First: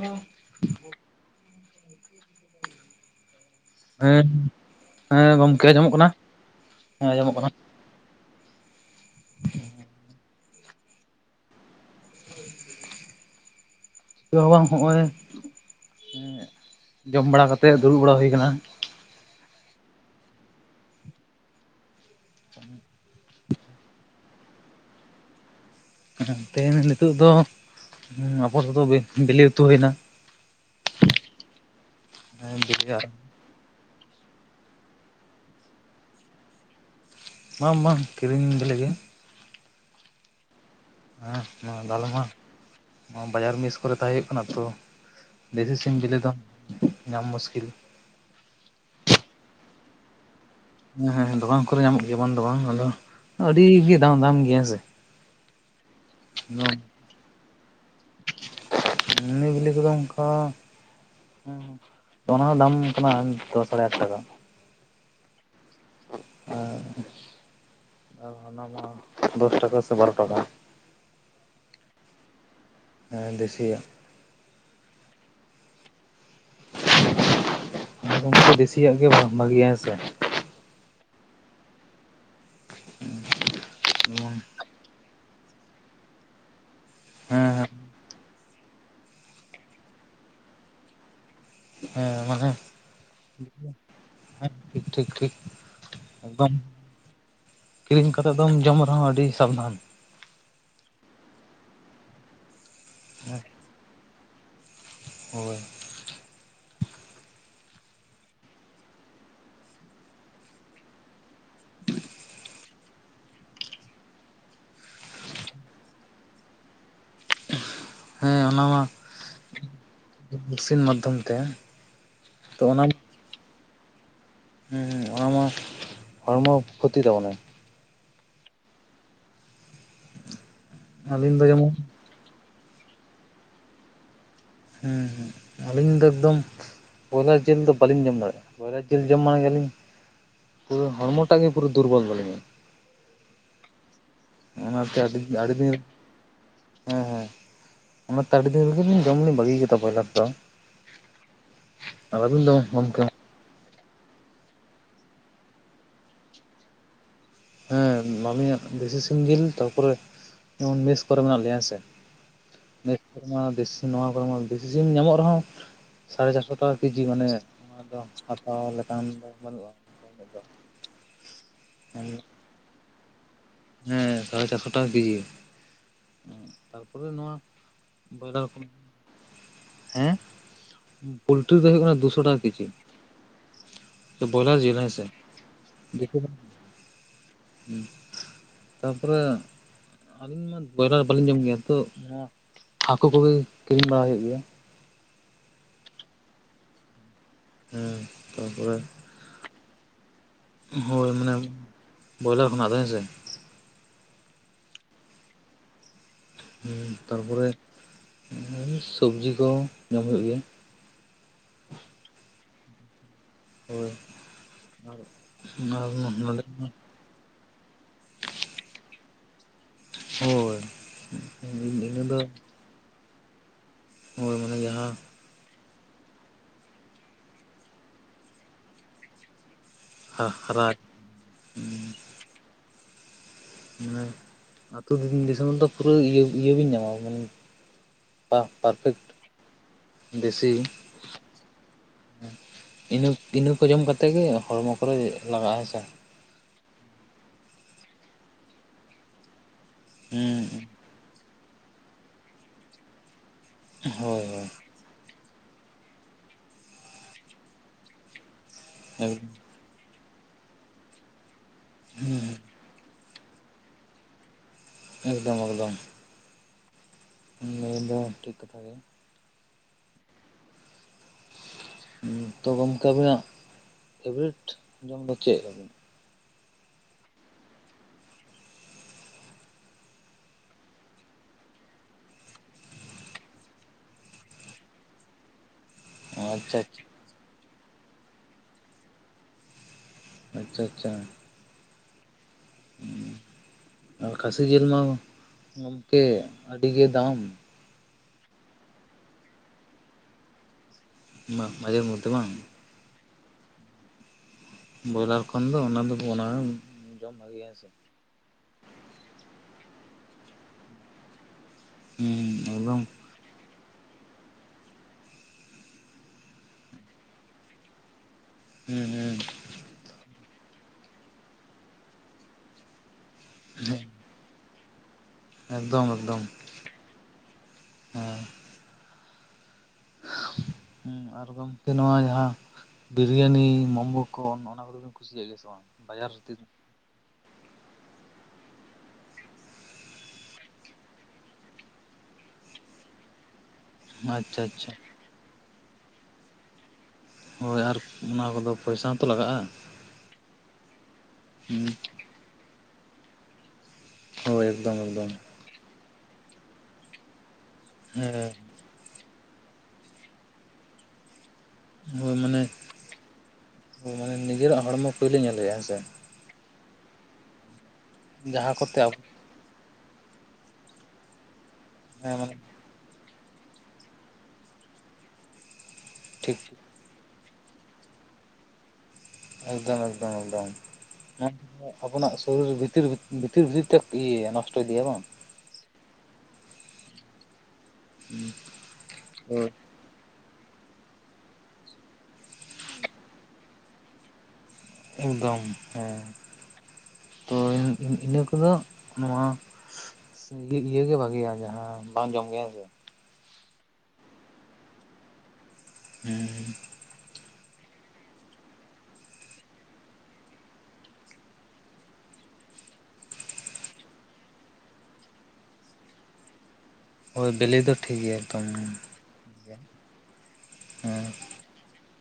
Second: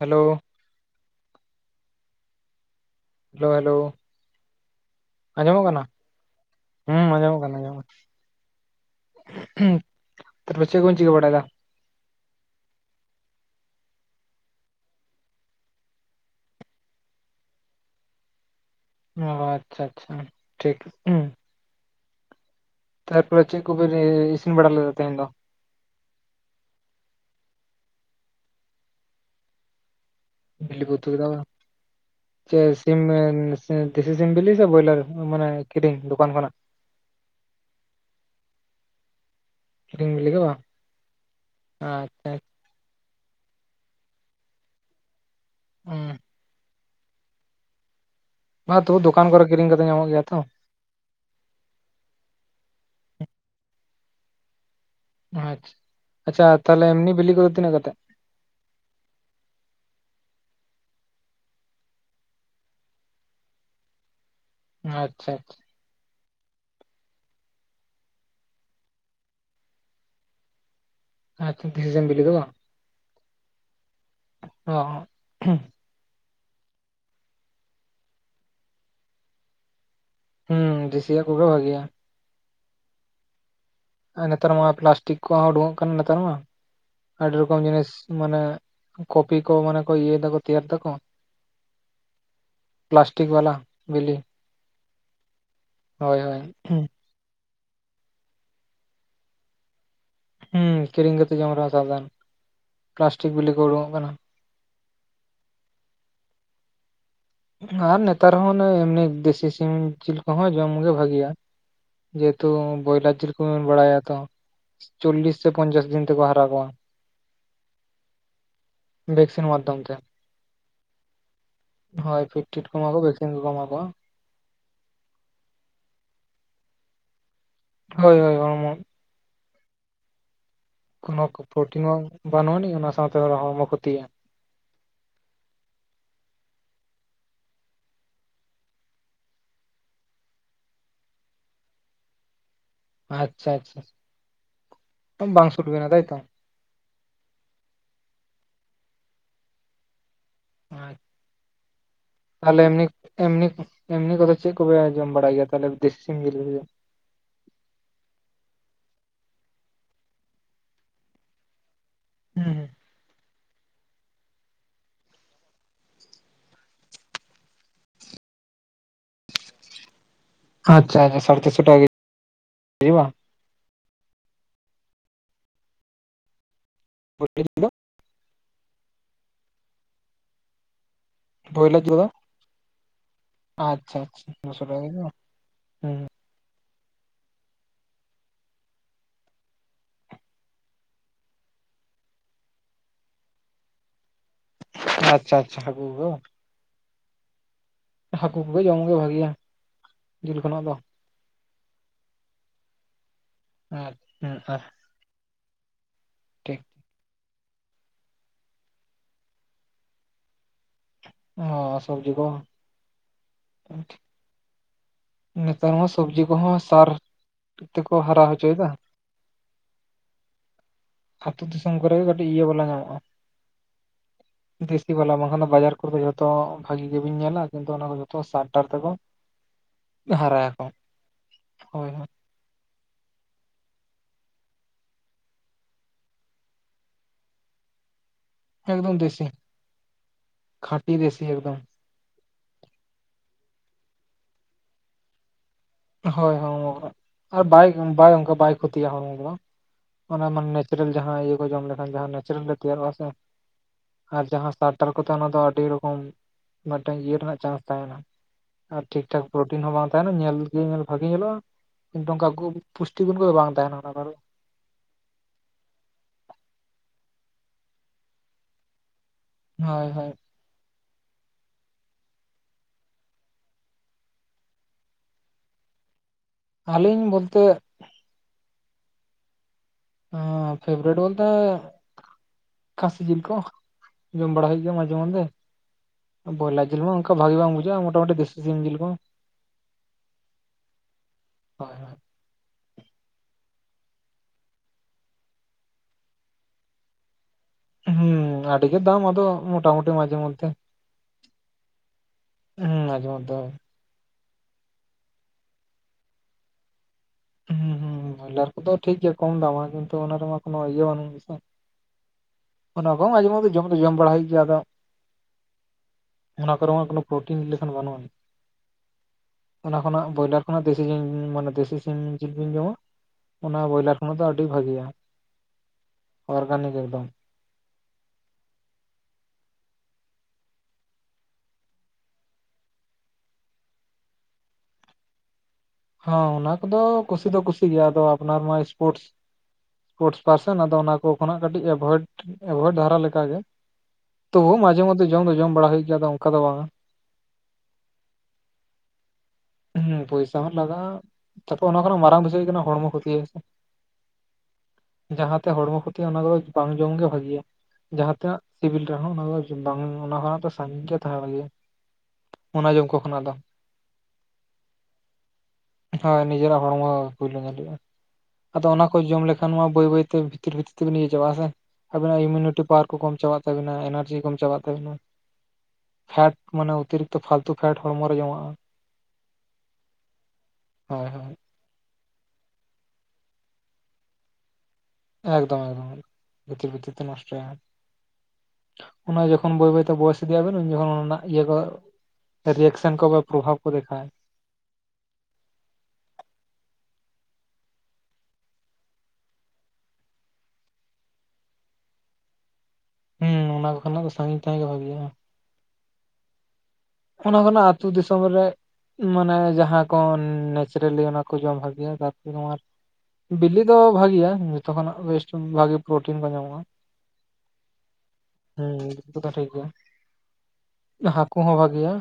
Hello hello hello ᱦᱮᱸ ᱦᱮᱸ ᱜᱚᱝᱠᱮ ᱟᱸᱡᱚᱢᱚᱜ ᱠᱟᱱᱟ ᱦᱮᱸ ᱟᱸᱡᱚᱢᱚᱜ ᱠᱟᱱᱟ ᱟᱸᱡᱚᱢᱚᱜ ᱦᱩᱜ ᱩ ᱛᱟᱨᱯᱚᱨ ᱪᱮᱜ ᱵᱮᱱ ᱪᱤᱠᱟᱹ ᱵᱟᱲᱟᱭᱫᱟ ᱪᱤᱠᱟᱹ ᱦᱚ ᱵᱟᱝ ᱦᱚᱜᱼᱚᱭ ᱡᱚᱢ ᱵᱟᱲᱟ ᱠᱟᱛᱮ ᱫᱩᱲᱩᱵ ᱵᱟᱲᱟ ᱦᱩᱭ ᱠᱟᱱᱟ ᱚ ᱟᱪᱪᱷᱟ ᱟᱪᱪᱷᱟ ᱴᱷᱤᱠ ᱦᱩᱸ ᱦᱮᱸ ᱛᱟᱨᱯᱚᱨᱮ ᱪᱮᱫ ᱠᱚᱵᱤᱱ ᱤᱥᱤᱱ ᱵᱟᱲᱟ ᱞᱮᱫᱟ ᱛᱮᱦᱮᱧ ᱫᱚ ᱦᱮ ᱛᱮᱦᱮᱧ ᱱᱤᱛᱚᱜ ᱫᱚ ᱟᱵᱚ [unintelligible] ᱵᱮᱞᱮ ᱩᱛᱩ ᱦᱩᱭᱱᱟ ᱵᱮᱞᱮ ᱯᱮ ᱩᱛᱩ ᱠᱮᱫᱟ ᱵᱟᱝ ᱪᱮᱫ ᱵᱤᱞᱤ ᱥᱤᱢ ᱟᱨ ᱮ ᱫᱮᱥᱤ ᱥᱤᱢ ᱵᱤᱞᱤ ᱥᱮ ᱵᱚᱭᱞᱟᱨ ᱢᱟᱱᱮ ᱠᱤᱨᱤᱧ ᱫᱚᱠᱟᱱ ᱠᱷᱚᱱᱟᱜ ᱵᱟᱝ ᱵᱟᱝ ᱠᱤᱨᱤᱧ ᱵᱮᱞᱮ ᱜᱮ ᱠᱤᱨᱤᱧ ᱵᱮᱞᱮ ᱜᱮ ᱵᱟᱝ ᱦᱮᱸ ᱱᱚᱣᱟ ᱜᱟᱞᱢᱟ ᱟᱪᱪᱷᱟ ᱱᱚᱣᱟ ᱵᱟᱡᱟᱨ ᱢᱮᱥ ᱠᱚᱨᱮ ᱛᱟᱦᱮᱸ ᱦᱩᱭᱩᱜ ᱠᱟᱱᱟ ᱛᱚ ᱫᱮᱥᱤ ᱥᱤᱢ ᱦᱩᱸ ᱵᱤᱞᱤ ᱫᱚ ᱧᱟᱢ ᱢᱩᱥᱠᱤᱞ ᱵᱟᱝ ᱛᱚᱵᱩ ᱫᱚᱠᱟᱱ ᱠᱚᱨᱮ ᱠᱤᱨᱤᱧ ᱠᱚᱛᱮ ᱧᱟᱢᱚᱜ ᱜᱮᱭᱟ ᱛᱚ ᱦᱮᱸ ᱦᱮᱸ ᱫᱚᱠᱟᱱ ᱠᱚᱨᱮ ᱧᱟᱢᱚᱜ ᱜᱮᱭᱟ ᱵᱟᱝ ᱫᱚ ᱵᱟᱝ ᱟᱫᱚ ᱟᱹᱰᱤ ᱜᱮ ᱫᱟᱢ ᱫᱟᱢ ᱜᱮᱭᱟ ᱦᱮᱸᱥᱮ ᱟᱪᱷᱟ ᱟᱪᱪᱷᱟ ᱛᱟᱦᱚᱞᱮ ᱮᱢᱱᱤ ᱵᱤᱞᱤ ᱠᱚᱫᱚ ᱛᱤᱱᱟᱹᱜ ᱠᱟᱛᱮ ᱮᱢᱱᱤ ᱵᱮᱞᱮ ᱠᱚᱫᱚ ᱚᱱᱠᱟ ᱚᱱᱟ ᱦᱚ ᱫᱟᱢ ᱠᱟᱱᱟ ᱛᱚ ᱥᱟᱲᱮ ᱟᱴ ᱴᱟᱠᱟ ᱟᱪᱪᱷᱟ ᱟᱪᱷᱟ ᱮᱫ ᱟᱨ ᱚᱱᱟᱢᱟ ᱫᱚᱥ ᱴᱟᱠᱟ ᱥᱮ ᱵᱟᱨᱚ ᱴᱟᱠᱟ ᱟᱪᱷᱟ ᱫᱮᱥᱤ ᱥᱤᱢ ᱵᱮᱞᱮ ᱫᱚ ᱵᱟᱝ ᱦᱮ ᱫᱮᱥᱤᱭᱟᱜ ᱚ ᱩ ᱜᱚᱝᱠᱮ ᱫᱮᱥᱤᱭᱟᱜ ᱜᱮ ᱵᱟ ᱵᱷᱟᱹᱜᱤᱭᱟ ᱦᱮᱸ ᱥᱮ ᱦᱩᱸ ᱫᱮᱥᱤᱭᱟᱜ ᱠᱚᱜᱮ ᱵᱷᱟᱜᱤᱭᱟ [unintelligible] ᱟᱨ ᱱᱮᱛᱟᱨ ᱢᱟ ᱯᱞᱟᱥᱴᱤᱠ ᱠᱚ ᱦᱚᱸ ᱩᱰᱩᱠᱚᱜ ᱠᱟᱱᱟ ᱱᱮᱛᱟᱨ ᱢᱟ ᱟᱹᱰᱤ ᱦᱮᱸ ᱨᱚᱠᱚᱢ ᱦᱮᱸ ᱡᱤᱱᱤᱥ ᱢᱟᱱᱮ, ᱠᱚᱯᱤ ᱠᱚ ᱢᱟᱱᱮ ᱠᱚ ᱤᱭᱟᱹ ᱫᱟᱠᱚ ᱛᱮᱭᱟᱨ ᱫᱟᱠᱚ, ᱦᱮᱸ ᱢᱟᱱᱮ ᱯᱞᱟᱥᱴᱤᱠ ᱵᱟᱞᱟ ᱵᱤᱞᱤ [unintelligible] ᱦᱮᱸ ᱴᱷᱤᱠ ᱴᱷᱤᱠ᱾ ᱦᱳᱭ ᱮᱠᱫᱚᱢ ᱦᱳᱭ ᱠᱤᱨᱤᱧ ᱠᱟᱛᱮᱫ ᱫᱚᱢ ᱡᱚᱢ ᱨᱮᱦᱚᱸ ᱟᱹᱰᱤ ᱥᱟᱵᱫᱷᱟᱱ᱾ ᱦᱩᱸ ᱠᱤᱨᱤᱧ ᱠᱟᱛᱮᱜ ᱡᱚᱢ ᱨᱮᱦᱚᱸ ᱥᱟᱵᱫᱷᱟᱱ ᱯᱞᱟᱥᱴᱤᱠ ᱵᱤᱞᱤ ᱠᱚ ᱩᱰᱩᱠᱚᱜ ᱠᱟᱱᱟ᱾ ᱦᱳᱭ ᱟᱨ ᱱᱮᱛᱟᱨ ᱦᱚᱸ ᱚᱱᱮ ᱮᱢᱱᱤ ᱫᱮᱥᱤ ᱥᱤᱢ ᱡᱤᱞ ᱠᱚᱦᱚᱸ ᱡᱚᱢᱜ ᱜᱮ ᱵᱷᱟᱜᱤᱭᱟ᱾ ᱡᱮᱦᱮᱛᱩ ᱵᱚᱭᱞᱟᱨ ᱡᱤᱞ ᱠᱚ ᱢᱮᱱ ᱵᱟᱲᱟᱭᱟ ᱛᱚ? ᱪᱚᱞᱞᱤᱥ ᱥᱮ ᱯᱚᱧᱪᱟᱥ ᱫᱤᱱ ᱛᱮᱠᱚ ᱦᱟᱨᱟ ᱠᱚᱣᱟ᱾ ᱦᱮᱸ ᱚᱱᱟ ᱢᱟ ᱵᱷᱮᱠᱥᱤᱱ ᱢᱟᱫᱽᱫᱷᱚᱢ ᱛᱮ ᱵᱷᱤᱠᱥᱤᱱ ᱢᱟᱫᱽᱫᱷᱚᱢ ᱛᱮ᱾ ᱦᱳᱭ ᱯᱷᱤᱠ ᱴᱷᱤᱴ ᱠᱚ ᱮᱢᱟ ᱠᱚᱣᱟ ᱠᱚᱣᱟ ᱵᱷᱮᱠᱥᱤᱱ ᱠᱚ ᱠᱚ ᱮᱢᱟ ᱠᱚᱣᱟ᱾ ᱦᱩᱸ ᱚᱱᱟ ᱢᱟ ᱦᱚᱲᱢᱚ ᱠᱷᱚᱛᱤ ᱛᱟᱵᱚᱱᱟᱭ᱾ ᱦᱳᱭ ᱦᱳᱭ ᱦᱚᱲᱢᱚ ᱠᱳᱱᱳ ᱟᱹᱞᱤᱧ ᱫᱚ ᱡᱮᱢᱚᱱ ᱯᱨᱳᱚᱴᱤᱱ ᱢᱟ ᱵᱟᱹᱱᱩᱜ ᱟᱹᱱᱤᱡ ᱚᱱᱟ ᱥᱟᱶᱛᱮ ᱟᱨᱚ ᱦᱚᱲᱢᱚ ᱠᱷᱩᱛᱤᱭᱟ᱾ ᱦᱩᱸ ᱦᱩᱸ ᱟᱹᱞᱤᱧ ᱫᱚ ᱮᱠᱫᱚᱢ, ᱵᱚᱭᱞᱟᱨ ᱡᱤᱞ ᱫᱚ ᱵᱟᱹᱞᱤᱧ ᱡᱚᱢ ᱫᱟᱲᱮᱭᱟᱜᱼᱟ᱾ ᱵᱚᱭᱞᱟᱨ ᱡᱤᱞ ᱡᱚᱢ ᱢᱟᱱᱮ ᱜᱮ‌ ᱞᱤᱧ, ᱯᱩᱨᱟᱹ ᱦᱚᱲᱢᱚ ᱴᱟᱜ ᱜᱮ ᱯᱩᱨᱟᱹ ᱫᱩᱨᱵᱚᱞ ᱛᱟᱞᱤᱧᱟ᱾ ᱟᱪᱪᱷᱟ ᱟᱪᱷᱟ ᱚᱱᱟᱛᱮ ᱟᱹᱰᱤ ᱵᱟᱝ ᱟᱹᱰᱤ ᱥᱩᱴ ᱫᱤᱱ ᱵᱮᱱᱟ ᱛᱟᱭᱛᱚ? ᱦᱮᱸ ᱦᱮᱸ ᱚᱱᱟ ᱛᱮ ᱟᱰᱤᱫᱤᱱ ᱨᱮᱜᱮᱞᱤᱧ ᱡᱚᱢᱞᱤᱧ ᱵᱟᱹᱜᱤ ᱟᱠᱟᱫᱟ ᱵᱚᱭᱞᱟᱨ ᱫᱚ᱾ ᱟᱨ ᱟᱹᱵᱤᱱ ᱫᱚ ᱛᱟᱞᱮ ᱮᱢᱱᱤ ᱜᱚᱢᱠᱮ ᱮᱢᱱᱤ ᱮᱢᱱᱤ ᱠᱚᱫᱚ ᱪᱮᱫ ᱠᱚᱯᱮ ᱡᱚᱢ ᱵᱟᱲᱟᱭ ᱜᱮᱭᱟ ᱛᱟᱦᱚᱞᱮ ᱫᱮᱥᱤ ᱥᱤᱢ ᱡᱤᱞ ᱥᱮᱪᱮᱫ? ᱦᱮᱸ ᱵᱷᱟᱞᱤ ᱧᱚᱜ ᱫᱮᱥᱤ ᱥᱤᱢ ᱡᱤᱞ ᱛᱟᱨᱯᱚᱨᱮ ᱩᱸ ᱢᱮᱥ ᱠᱚᱨᱮ ᱢᱮᱱᱟᱜ ᱞᱮᱭᱟ ᱦᱮᱸ ᱥᱮ? ᱢᱮᱥ ᱠᱚᱨᱮ ᱢᱟ ᱫᱮᱥᱤ ᱥᱤᱢ ᱱᱚᱣᱟ ᱠᱚᱨᱮ ᱧᱟᱢᱚᱜ ᱨᱮᱦᱚ, ᱥᱟᱲᱮ ᱪᱟᱨᱥᱚ ᱴᱟᱠᱟ ᱠᱮᱡᱤ ᱢᱟᱱᱮ ᱚᱱᱟ ᱫᱚ ᱦᱟᱛᱟᱣ ᱞᱮᱠᱷᱟᱱ ᱫᱚ ᱵᱟᱹᱱᱩᱜᱼᱟ᱾ ᱩᱱᱟᱹᱜ ᱫᱚ ᱟᱪᱪᱷᱟ ᱟᱪᱪᱷᱟ ᱥᱟᱲᱮ ᱪᱟᱥ ᱥᱚ ᱴᱟᱠᱟ ᱠᱮᱡᱤ ᱵᱟᱝ? ᱦᱮᱸ ᱥᱟᱲᱮ ᱪᱟᱨᱥᱚ ᱴᱟᱠᱟ ᱠᱮᱡᱤ᱾ ᱛᱟᱨᱯᱚᱨᱮ ᱱᱚᱣᱟ [unintelligible] ᱦᱮᱸ ᱯᱳᱞᱴᱨᱤ ᱫᱚ ᱵᱚᱭᱞᱟᱨ ᱦᱩᱭᱩᱜ ᱡᱤᱞ ᱠᱟᱱᱟ ᱫᱩᱥᱚ ᱴᱟᱠᱟ ᱠᱮᱡᱤ᱾ ᱟᱪᱪᱷᱟ ᱟᱪᱪᱷᱟ ᱵᱚᱭᱞᱟᱨ ᱫᱩᱥᱚ ᱴᱟᱠᱟ ᱡᱮᱞ ᱠᱮᱡᱤ ᱦᱮᱸᱥᱮ ᱵᱟᱝ ᱦᱩᱸ ᱫᱤᱠᱩ ᱫᱚ ᱛᱟᱯᱚᱨᱮ ᱟᱹᱞᱤᱧ ᱢᱟ ᱵᱚᱭᱞᱟᱨ ᱵᱟᱞᱤᱧ ᱡᱚᱢ ᱜᱮᱭᱟ ᱛᱳᱜ ᱱᱚᱣᱟ ᱦᱟᱹᱠᱳ ᱠᱚᱜᱮ ᱠᱤᱨᱤᱧ ᱵᱟᱲᱟ ᱦᱳᱭᱳᱜ ᱜᱮᱭᱟ᱾ ᱟᱪᱪᱷᱟ ᱟᱪᱪᱷᱟ ᱦᱟᱠᱳ ᱠᱚᱜᱮ ᱵᱟᱝ? ᱦᱮᱸ ᱦᱟᱹᱠᱳ ᱠᱚᱜᱮ ᱛᱟᱨᱯᱚᱨᱮ ᱡᱚᱢ ᱜᱮ ᱵᱷᱟᱜᱮᱭᱟ ᱡᱤᱞ ᱠᱷᱚᱱᱟᱜ ᱫᱚ᱾ ᱦᱳᱭ ᱢᱟᱱᱮ ᱵᱚᱭᱞᱟᱨ ᱠᱷᱚᱱᱟᱜ ᱫᱚ ᱦᱮᱸᱥᱮ᱾ [unintelligible] ᱴᱷᱤᱠ ᱦᱩᱸ ᱛᱟᱨᱯᱚᱨᱮ ᱥᱚᱵᱡᱤ ᱠᱚ ᱡᱚᱢ ᱦᱳᱭᱳᱜ ᱜᱮᱭᱟ᱾ ᱚ ᱥᱚᱵᱡᱤ ᱠᱚ ᱦᱳᱭ ᱟᱨ ᱱᱮᱛᱟᱨ ᱢᱟ ᱥᱚᱵᱡᱤ ᱱᱚᱰᱮ ᱠᱚᱦᱚᱸ ᱥᱟᱨ ᱛᱮᱠᱚ ᱦᱟᱨᱟ ᱦᱚᱪᱚᱭᱮᱫᱟ᱾ ᱦᱳᱭ ᱟᱹᱛᱳ ᱫᱤᱥᱚᱢ ᱠᱚᱨᱮ ᱤᱱᱟᱹ ᱜᱮ ᱫᱚ ᱠᱟᱹᱴᱤᱡ ᱤᱭᱟᱹ ᱵᱟᱞᱟ ᱧᱟᱢᱚᱜᱼᱟ, ᱦᱳᱭ ᱢᱟᱱᱮ ᱫᱮᱥᱤ ᱡᱟᱦᱟᱸ ᱵᱟᱞᱟ ᱵᱟᱝᱠᱷᱟᱱ ᱫᱚ ᱵᱟᱡᱟᱨ ᱠᱚᱫᱚ ᱡᱷᱚᱛᱚ ᱵᱷᱟᱜᱤ ᱜᱮᱵᱤᱱ ᱧᱮᱞᱟ ᱠᱤᱱᱛᱩ ᱚᱱᱟ ᱠᱚ ᱡᱷᱚᱛᱚ ᱥᱟᱨᱴᱟᱨ ᱛᱮᱠᱚ, ᱦᱟᱨᱟ ᱦᱟᱨᱟᱭᱟᱠᱚ ᱦᱳᱭ ᱦᱳᱭ᱾ ᱢᱟᱱᱮ ᱟᱹᱛᱩ ᱫᱤ ᱫᱤᱥᱚᱢ ᱨᱮᱫᱚ ᱯᱩᱨᱟᱹ ᱤᱭᱟᱹ ᱤᱭᱟᱹ ᱵᱤᱱ ᱧᱟᱢᱟ ᱢᱟᱱᱮ, ᱯᱟ ᱮᱠᱫᱚᱢ ᱯᱟᱨᱯᱷᱮᱠᱴ ᱫᱮᱥᱤ ᱫᱮᱥᱤ, ᱠᱷᱟᱹᱴᱤ ᱫᱮᱥᱤ ᱮᱠᱫᱚᱢ ᱤᱱᱟᱹ ᱤᱱᱟᱹ ᱠᱚ ᱡᱚᱢ ᱠᱟᱛᱮ ᱜᱮ ᱦᱚᱲᱢᱚ ᱠᱚᱨᱮ ᱞᱟᱜᱟᱜᱼᱟ ᱦᱮᱸᱥᱮ᱾ ᱦᱳᱭ ᱦᱚᱲᱢᱚ ᱠᱚᱨᱮᱜ ᱵᱟᱭ ᱵᱟᱭ ᱚᱝᱠᱟ ᱵᱟᱭ ᱠᱷᱚᱛᱤᱭᱟ ᱦᱚᱲᱢᱚ ᱠᱚ ᱵᱟᱝ ᱚᱱᱟ ᱢᱟ ᱦᱩᱸ ᱱᱮᱪᱟ ᱡᱮᱞ ᱡᱟᱸᱦᱟ ᱤᱭᱟᱹ ᱠᱚ ᱡᱚᱢ ᱞᱮᱠᱷᱟᱡ ᱜᱮ ᱦᱟᱜ ᱱᱮᱪᱟᱨᱮᱞ ᱨᱮ ᱛᱮᱭᱟᱨᱚᱜᱼᱟ ᱥᱮ ᱦᱳᱭ ᱟᱨ ᱦᱳᱭ ᱡᱟᱦᱟᱸ ᱥᱟᱨ ᱱᱮᱛᱟᱨ ᱠᱚᱛᱮ ᱚᱱᱟ ᱫᱚ ᱟᱹᱰᱤ ᱨᱚᱠᱚᱢ ᱢᱤᱜᱴᱮᱱ ᱤᱭᱟᱹ ᱨᱮᱱᱟᱜ ᱪᱟᱱᱥ ᱛᱟᱦᱮᱱᱟ ᱟᱨ ᱴᱷᱤᱠ ᱮᱠᱫᱚᱢ ᱴᱷᱟᱠ ᱯᱨᱳᱴᱤᱱ ᱦᱚᱸ ᱵᱟᱝ ᱛᱟᱦᱮᱱᱟ ᱧᱮᱞ ᱜᱮ ᱧᱮᱞ ᱵᱷᱟᱜᱮ ᱧᱮᱞᱚᱜᱼᱟ ᱠᱤᱱᱛᱩ ᱚᱝᱠᱟ ᱠᱩ ᱯᱩᱥᱴᱤ ᱜᱩᱱ ᱠᱚᱫᱚ ᱵᱟᱝ ᱛᱟᱦᱮᱱᱟ ᱚᱱᱟ ᱠᱚᱨᱮ ᱮᱠᱫᱚᱢ ᱮᱠᱫᱚᱢ ᱞᱟᱹᱭ ᱫᱚ ᱴᱷᱤᱠ ᱠᱟᱛᱷᱟ ᱜᱮ ᱦᱳᱭ ᱦᱳᱭ ᱛᱚ ᱜᱚᱢᱠᱮ ᱟᱵᱤᱱᱟᱜ ᱯᱷᱮᱵᱨᱮᱴ ᱡᱚᱢ ᱫᱚ ᱪᱮᱜ ᱛᱟᱵᱤᱱ ᱟᱹᱞᱤᱧ ᱵᱚᱞᱛᱮ ᱟᱸ ᱯᱷᱮᱵᱨᱮᱴ ᱵᱚᱞᱛᱮ ᱠᱷᱟᱥᱤ ᱡᱤᱞ ᱠᱚ ᱡᱚᱢ ᱵᱟᱲᱟ ᱦᱩᱭᱩᱜ ᱜᱮᱭᱟ ᱢᱟᱡᱷᱮ ᱢᱚᱫᱽᱫᱷᱮ ᱟᱪᱪᱷᱟ ᱵᱚᱭᱞᱟᱨ ᱡᱤᱞᱢᱟ ᱚᱝᱠᱟ ᱵᱷᱟᱜᱮ ᱵᱟᱝ ᱵᱩᱡᱟᱹᱜᱼᱟ ᱢᱳᱴᱟᱢᱩᱴᱤ ᱫᱮᱥᱤ ᱥᱤᱢ ᱡᱤᱞ ᱠᱚ ᱟᱪᱪᱷᱟ ᱟᱪᱪᱷᱟ ᱦᱳᱭ ᱦᱳᱭ ᱟᱨ ᱠᱷᱟᱹᱥᱤ ᱡᱤᱞ ᱢᱟ ᱜᱚᱢᱠᱮ ᱟᱹᱰᱤ ᱜᱮ ᱫᱟᱢ ᱦᱩᱸ ᱟᱹᱰᱤ ᱜᱮ ᱫᱟᱢ ᱟᱫᱚ ᱢᱳᱴᱟᱢᱩᱴᱤ ᱢᱟᱡᱷᱮ ᱢᱚᱫᱽᱫᱷᱮ ᱢᱟᱜ ᱢᱟᱡᱷᱮ ᱢᱚᱫᱽᱫᱷᱮ ᱵᱟᱝ ᱦᱩᱸ ᱢᱟᱡᱷᱮ ᱢᱚᱫᱽᱫᱷᱮ ᱵᱚᱭᱞᱟᱨ ᱠᱷᱚᱱ ᱫᱚ ᱚᱱᱟ ᱫᱚ ᱚᱱᱟ ᱡᱚᱢ ᱵᱷᱟᱜᱮᱭᱟ ᱦᱮᱸᱥᱮ ᱦᱩᱸ ᱦᱩᱸ ᱵᱚᱭᱞᱟᱨ ᱠᱚᱫᱚ ᱴᱷᱤᱠ ᱜᱮᱭᱟ ᱠᱚᱢ ᱫᱟᱢᱟ ᱠᱤᱱᱛᱩ ᱚᱱᱟ ᱨᱮᱢᱟ ᱠᱳᱱᱳ ᱤᱭᱟᱹ ᱵᱟᱹᱱᱩᱜ ᱜᱮᱥᱮ ᱦᱩᱸ ᱮᱠᱫᱚᱢ ᱦᱚᱭ ᱢᱟᱡᱷᱮ ᱢᱚᱫᱽᱫᱷᱮ ᱡᱚᱢ ᱫᱚ ᱡᱚᱢ ᱵᱟᱲᱟᱭ ᱦᱩᱭᱩᱜ ᱜᱮᱭᱟ ᱟᱫᱚ ᱚᱱᱟ ᱠᱚᱨᱮ ᱢᱟ ᱠᱳᱱᱳ ᱯᱨᱳᱴᱤᱱ ᱞᱮᱠᱟᱱ ᱵᱟᱹᱱᱩᱜᱼᱟ ᱱᱤᱡ ᱦᱩᱸ ᱦᱩᱸ ᱚᱱᱟ ᱠᱷᱚᱱᱟᱜ ᱵᱚᱭᱞᱟᱨ ᱠᱷᱚᱱᱟᱜ ᱫᱮᱥᱤ ᱥᱤᱢ ᱵᱤᱱ ᱢᱟᱱᱮ ᱫᱮᱥᱤ ᱥᱤᱢ ᱡᱤᱞ ᱵᱤᱱ ᱡᱚᱢᱟ ᱚᱱᱟ ᱵᱚᱭᱞᱟᱨ ᱠᱷᱚᱱᱟᱜ ᱫᱚ ᱟᱹᱰᱤ ᱵᱷᱟᱹᱜᱮᱭᱟ᱾ ᱮᱠᱫᱚᱢ ᱮᱠᱫᱚᱢ ᱦᱮᱸ [inaudible] ᱟᱨ ᱜᱚᱝᱠᱮ ᱱᱚᱣᱟ ᱡᱟᱦᱟᱸ ᱵᱤᱨᱤᱭᱟᱱᱤ ᱢᱳᱢᱳ ᱠᱚ ᱱᱚᱱᱟ ᱠᱚᱫᱚᱵᱤᱱ ᱠᱩᱥᱤᱭᱟᱜ ᱜᱮᱭᱟ ᱥᱮ ᱵᱟᱝ? ᱵᱟᱡᱟᱨ ᱦᱚᱸ ᱨᱮ ᱚᱱᱟ ᱠᱚᱫᱚ ᱠᱩᱥᱤ ᱫᱚ ᱠᱩᱥᱤ ᱜᱤ ᱟᱫᱚ ᱟᱯᱱᱟᱨ ᱢᱟ [unintelligible] [unintelligible] ᱯᱟᱨᱥᱮᱱ ᱟᱫᱚ ᱚᱱᱟ ᱠᱚ ᱠᱷᱚᱱᱟᱜ ᱠᱟᱹᱴᱤᱡ ᱮᱵᱷᱚᱭᱮᱰ ᱮᱵᱷᱚᱭᱮᱰ ᱫᱷᱟᱨᱟ ᱞᱮᱠᱟᱜᱮ ᱛᱚ ᱟᱪᱪᱷᱟ ᱟᱪᱪᱷᱟ ᱢᱟᱡᱷᱮ ᱢᱚᱫᱷᱮ ᱡᱚᱢ ᱫᱚ ᱡᱚᱢ ᱵᱟᱲᱟ ᱦᱩᱭᱩᱜ ᱜᱮᱭᱟ ᱟᱫᱚ ᱚᱱᱠᱟ ᱫᱚ ᱵᱟᱝᱟ ᱦᱳᱭ ᱟᱨ ᱚᱱᱟ ᱠᱚᱫᱚ ᱯᱚᱭᱥᱟ ᱦᱚᱸᱛᱚ ᱞᱟᱜᱟᱜ-ᱟ ᱦᱩᱸ ᱯᱚᱭᱥᱟ ᱦᱚᱸ ᱞᱟᱜᱟᱜ-ᱟ ᱛᱟᱯᱚᱨ ᱚᱱᱟ ᱠᱷᱚᱱᱟᱜ ᱢᱟᱨᱟᱝ ᱵᱤᱥᱚᱭ ᱠᱟᱱᱟ ᱦᱚᱲᱢᱚ ᱠᱷᱚᱛᱤᱭᱟ ᱦᱳᱭ ᱮᱠᱫᱚᱢ ᱮᱠᱫᱚᱢ ᱡᱟᱦᱟᱸᱛᱮ ᱦᱚᱲᱢᱚ ᱠᱷᱚᱛᱤ ᱭᱟ ᱚᱱᱟ ᱠᱚᱫᱚ ᱵᱟᱝ ᱡᱚᱢᱜᱮ ᱵᱷᱟᱜᱤᱭᱟ ᱡᱟᱦᱟᱸ ᱦᱮᱸ ᱛᱤᱱᱟᱹᱜ ᱥᱤᱵᱤᱞ ᱨᱮᱦᱚᱸ ᱚᱱᱟ ᱫᱚ ᱵᱟᱝ ᱚᱱᱟ ᱠᱷᱚᱱᱟᱜ ᱫᱚ ᱥᱟᱺᱜᱤᱧ ᱜᱮ ᱛᱟᱦᱮᱸ ᱰᱷᱟᱜᱮᱭᱟ᱾ ᱦᱳᱭ ᱢᱟᱱᱮ ᱢᱟᱱᱮ ᱱᱤᱡᱮᱨᱟᱜ ᱦᱚᱲᱢᱚ ᱯᱳᱭᱞᱳ ᱧᱮᱞ ᱦᱩᱭᱩᱜ-ᱟ ᱦᱮᱸᱥᱮ ᱦᱳᱭ ᱱᱤᱡᱮᱨᱟᱜ ᱦᱚᱲᱢᱚ ᱯᱳᱭᱞᱳ ᱧᱮᱞ ᱦᱩᱭᱩᱟ ᱡᱟᱦᱟᱸ ᱟᱫᱚ ᱠᱚᱛᱮ ᱚᱱᱟ ᱠᱚ ᱟᱵᱚ ᱡᱚᱢ ᱞᱮᱠᱷᱼ ᱠᱷᱟᱱ ᱢᱟ ᱵᱟᱹᱭ ᱵᱟᱹᱭᱛᱮ ᱵᱷᱤᱛᱤᱨ ᱵᱷᱤᱛᱤᱨ ᱛᱮᱵᱤᱱ ᱤᱭᱟᱹ ᱪᱟᱵᱟᱜ-ᱟ ᱥᱮ ᱦᱮᱸ ᱟᱵᱮᱱᱟᱜ ᱢᱟᱱᱮ ᱤᱢᱤᱭᱩᱱᱤᱴᱤ ᱯᱟᱨᱼ ᱠᱚ ᱠᱚᱢ ᱪᱟᱵᱟᱜ ᱛᱟᱵᱤᱱᱟ ᱮᱱᱟᱨᱡᱤ ᱠᱚᱢ ᱪᱟᱵᱟᱜ ᱛᱟᱵᱤᱱᱟ ᱯᱷᱮᱴ ᱴᱷᱤᱠ ᱢᱟᱱᱮ ᱚᱛᱤᱨᱤᱠ ᱛᱚ ᱯᱷᱟᱞᱛᱩ ᱯᱷᱮᱴ ᱦᱚᱲᱢᱚ ᱨᱮ ᱡᱚᱢᱟᱜ-ᱟ᱾ ᱮᱠᱫᱚᱢ ᱮᱠᱫᱚᱢ ᱮᱠᱫᱚᱢ ᱦᱳᱭ ᱦᱳᱭ ᱟᱵᱚᱱᱟᱜ ᱥᱚᱨᱤᱨ ᱵᱷᱤᱛᱤᱨ ᱵᱷᱤᱛ ᱵᱷᱤᱛᱤᱨ ᱵᱷᱤᱛᱤᱨ ᱛᱮ ᱤᱭᱟᱹ ᱭᱟ ᱱᱚᱥᱴᱚ ᱫᱤᱭᱟ ᱵᱟᱝ ᱮᱠᱫᱚᱢ ᱮᱠᱫᱚᱢ ᱵᱷᱤᱛᱤᱨ ᱵᱷᱤᱛᱤᱨ ᱛᱮ ᱱᱚᱥᱴ ᱭᱟ ᱚᱱᱟ ᱦᱳᱭ ᱡᱚᱠᱷᱚᱱ ᱵᱟᱹᱭ ᱵᱟᱹᱭᱛᱮ ᱵᱚᱭᱚᱥ ᱤᱫᱤ ᱟᱵᱮᱱ ᱩᱱ ᱡᱚᱠᱷᱚᱱ ᱚᱱᱟ ᱤᱭᱟᱹ ᱠᱚ ᱨᱤᱭᱮᱠᱥᱮᱱ ᱠᱚ ᱵᱟ ᱯᱨᱚᱵᱷᱟᱵᱽ ᱠᱚ ᱫᱮᱠᱷᱟ ᱟᱭ ᱮᱠᱫᱚᱢ ᱦᱮᱸ ᱛᱚ ᱤᱱᱟᱹ ᱠᱚᱫᱚ ᱱᱚᱣᱟ [unintelligible] ᱵᱷᱟᱜᱮᱭᱟ ᱡᱟᱦᱟᱸ ᱵᱟᱝ ᱡᱚᱢ ᱜᱮ ᱦᱮᱸ ᱥᱮ ᱦᱩᱸ ᱚᱱᱟᱠᱚ ᱠᱚᱱᱟᱜ ᱫᱚ ᱥᱟᱺᱟᱜᱤᱧ ᱛᱟᱦᱮᱸ ᱜᱮ ᱵᱷᱟᱹᱜᱤ ᱭᱟ᱾ ᱦᱮᱸ ᱦᱮᱸ ᱚᱱᱟ ᱠᱷᱚᱱᱟᱜ ᱟᱛᱩ ᱫᱤᱥᱚᱢ ᱨᱮ ᱢᱟᱱᱮ ᱡᱟᱦᱟᱸ ᱠᱚ ᱱᱮᱪᱨᱮᱞᱤ ᱚᱱᱟᱠᱚ ᱡᱚᱢ ᱵᱷᱟᱜᱤᱭᱟ ᱛᱟᱯᱚᱨᱮ ᱱᱚᱣᱟ ᱵᱤᱞᱤ ᱫᱚ ᱵᱷᱟᱜᱤᱭᱟ ᱡᱷᱚᱛᱚ ᱠᱷᱚᱱᱟᱜ ᱵᱮᱥᱴ ᱵᱷᱟᱜᱤ ᱯᱨᱚᱴᱤᱱ ᱠᱚ ᱧᱟᱢᱚᱜ-ᱟ ᱦᱳᱭ ᱵᱮᱞᱮ ᱫᱚ ᱴᱷᱤᱠ ᱜᱮᱭᱟ ᱮᱠᱫᱚᱢ ᱦᱩᱸ ᱦᱮᱸ ᱵᱤᱞᱤ ᱠᱚᱫᱚ ᱴᱷᱤᱠ ᱜᱮᱭᱟ᱾ ᱦᱟᱠᱳ ᱦᱚᱸ ᱵᱷᱟᱜᱤᱭᱟ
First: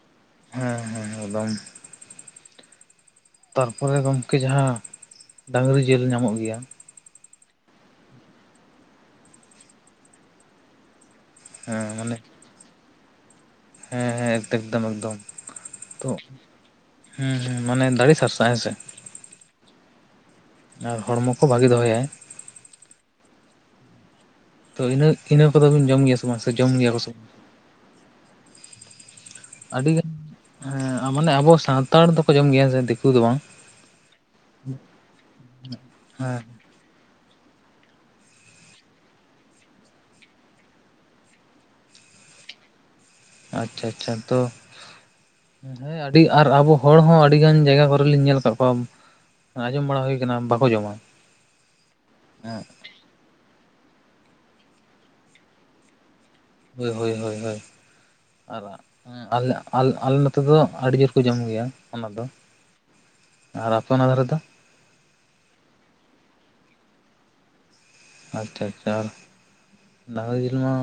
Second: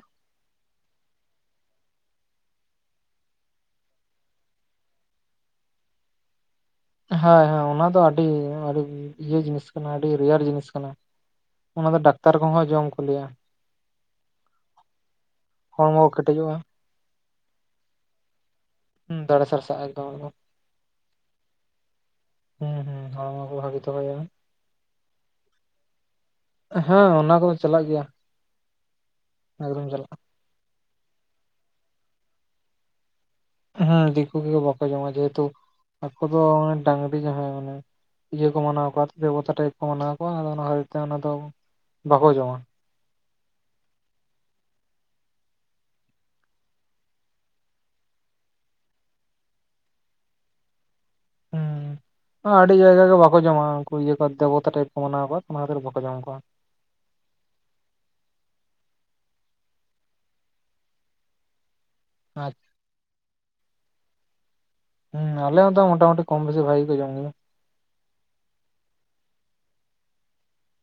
ᱦᱮᱸ ᱦᱮᱸ ᱦᱮᱸ ᱵᱟᱝ ᱛᱟᱨᱯᱚᱨᱮ ᱜᱚᱝᱠᱮ ᱡᱟᱦᱟᱸ ᱰᱟᱝᱨᱤ ᱡᱮᱞ ᱧᱟᱢᱚᱜ ᱜᱮᱭᱟ ᱦᱮᱸ ᱦᱮᱸ ᱚᱱᱟ ᱫᱚ ᱟᱰᱤ ᱟᱰᱤ ᱤᱭᱟᱹ ᱡᱤᱱᱤᱥ ᱠᱟᱱᱟ ᱟᱰᱤ ᱨᱮᱭᱟᱨ ᱡᱤᱱᱤᱥ ᱠᱟᱱᱟ ᱚᱱᱟ ᱦᱮᱸ ᱫᱚ ᱢᱟᱱᱮ ᱰᱟᱠᱛᱟᱨ ᱠᱚᱦᱚᱸ ᱡᱚᱢ ᱠᱚ ᱞᱟᱹᱭᱟ ᱦᱮᱸ ᱦᱮᱸ ᱮᱠᱫᱚᱢ ᱮᱠᱫᱚᱢ ᱦᱚᱲᱢᱚ ᱛᱚ ᱠᱚ ᱠᱮᱴᱮᱡᱚᱜᱼᱟ ᱦᱩᱸ ᱦᱩᱸ ᱢᱟᱱᱮ ᱫᱟᱲᱤ ᱥᱟᱨᱥᱟᱜ-ᱟ ᱦᱮᱸ ᱥᱮ ᱦᱩᱸ ᱫᱟᱲᱮ ᱥᱟᱨᱥᱟᱜ-ᱟ ᱮᱠᱫᱚᱢ ᱮᱠᱫᱚᱢ ᱟᱨ ᱦᱚᱲᱢᱚ ᱠᱚ ᱵᱷᱟᱜᱤ ᱫᱚᱦᱚᱭᱟᱭ ᱦᱩᱸ ᱦᱩᱸ ᱦᱚᱲᱢᱚ ᱠᱚ ᱵᱷᱟᱜᱤ ᱫᱚᱦᱚᱭᱟᱭ ᱛᱚ ᱤᱱᱟᱹ ᱤᱱᱟᱹ ᱠᱚᱫᱚᱵᱤᱱ ᱡᱚᱢ ᱜᱮᱭᱟ ᱥᱮ ᱵᱟᱝ ᱥᱮ ᱡᱚᱢ ᱜᱮᱭᱟ ᱠᱚ ᱥᱮ ᱵᱟᱝ [unintelligible] ᱪᱟᱞᱟᱜ ᱜᱮᱭᱟ ᱮᱠᱫᱚᱢ ᱪᱟᱞᱟᱜᱼᱟ ᱟᱰᱤᱜᱟᱱ ᱢᱟᱱᱮ ᱟᱵᱚ ᱥᱟᱱᱛᱟᱲ ᱫᱚᱠᱚ ᱡᱚᱢ ᱜᱮᱭᱟ ᱥᱮ ᱫᱤᱠᱩ ᱫᱚ ᱵᱟᱝ ᱦᱮᱸ ᱫᱤᱠᱩ ᱠᱚᱜᱮ ᱵᱟᱠᱚ ᱡᱚᱢᱟ ᱡᱮᱦᱮᱛᱩ ᱟᱠᱚ ᱦᱮᱸ ᱫᱚ ᱰᱟᱝᱨᱤ ᱡᱟᱦᱟᱸᱭ ᱢᱟᱱᱮ ᱤᱭᱟᱹ ᱠᱚ ᱢᱟᱱᱟᱣ ᱠᱚᱣᱟ ᱫᱮᱵᱚᱛᱟ ᱴᱟᱭᱤᱯ ᱠᱚ ᱢᱟᱱᱟᱣ ᱠᱚᱣᱟ ᱚᱱᱟ ᱠᱷᱟᱹᱛᱤᱨ ᱛᱮ ᱚᱱᱟ ᱫᱚ ᱵᱟᱠᱚ ᱡᱚᱢᱟ ᱟᱪᱪᱷᱟ ᱟᱪᱪᱷᱟ ᱛᱚ ᱦᱮᱸ ᱟᱹᱰᱤ ᱟᱨ ᱟᱵᱚ ᱦᱚᱲ ᱦᱚᱸ ᱟᱹᱰᱤ ᱜᱟᱱ ᱡᱟᱭᱜᱟ ᱠᱚᱨᱮᱞᱤᱧ ᱧᱮᱞ ᱠᱟᱫ ᱠᱚᱣᱟ ᱟᱸᱡᱚᱢ ᱵᱟᱲᱟ ᱦᱩᱭ ᱠᱟᱱᱟ ᱵᱟᱠᱚ ᱡᱚᱢᱟ ᱦᱩᱸ ᱟᱹᱰᱤ ᱡᱟᱭᱜᱟ ᱜᱮ ᱵᱟᱠ ᱠᱚ ᱡᱚᱢᱟ ᱩᱝᱠᱩ ᱤᱭᱟᱹ ᱠᱚ ᱫᱮᱵᱚᱛᱟ ᱴᱟᱭᱤᱯ ᱠᱚ ᱢᱟᱱᱟᱣ ᱠᱚᱣᱟ ᱚᱱᱟ ᱠᱷᱟᱹᱛᱤᱨ ᱵᱟᱠᱚ ᱡᱚᱢ ᱠᱚᱣᱟ ᱦᱳᱭ ᱦᱳᱭ ᱦᱳᱭ ᱦᱳᱭ ᱟᱨ ᱟᱞ ᱟᱞᱮ ᱱᱚᱛᱮ ᱫᱚ ᱟᱹᱰᱤ ᱡᱳᱨ ᱠᱚ ᱡᱚᱢ ᱜᱮᱭᱟ ᱚᱱᱟ ᱫᱚ ᱟᱼᱪᱷᱟ ᱟᱨ ᱟᱯᱮ ᱚᱱᱟ ᱫᱷᱟᱨᱮ ᱫᱚ ᱦᱩᱸ ᱟᱞᱮ ᱦᱚᱸᱛᱚ ᱢᱚᱴᱟᱟᱢᱩᱴᱤ ᱠᱚᱢ ᱵᱮᱥᱤ ᱵᱷᱟᱜᱤ ᱠᱚ ᱡᱚᱢ ᱜᱮᱭᱟ ᱟᱪᱪᱷᱟ ᱟᱪᱪᱷᱟ ᱟᱨ ᱰᱟᱝᱨᱤ ᱡᱤᱞ ᱢᱟ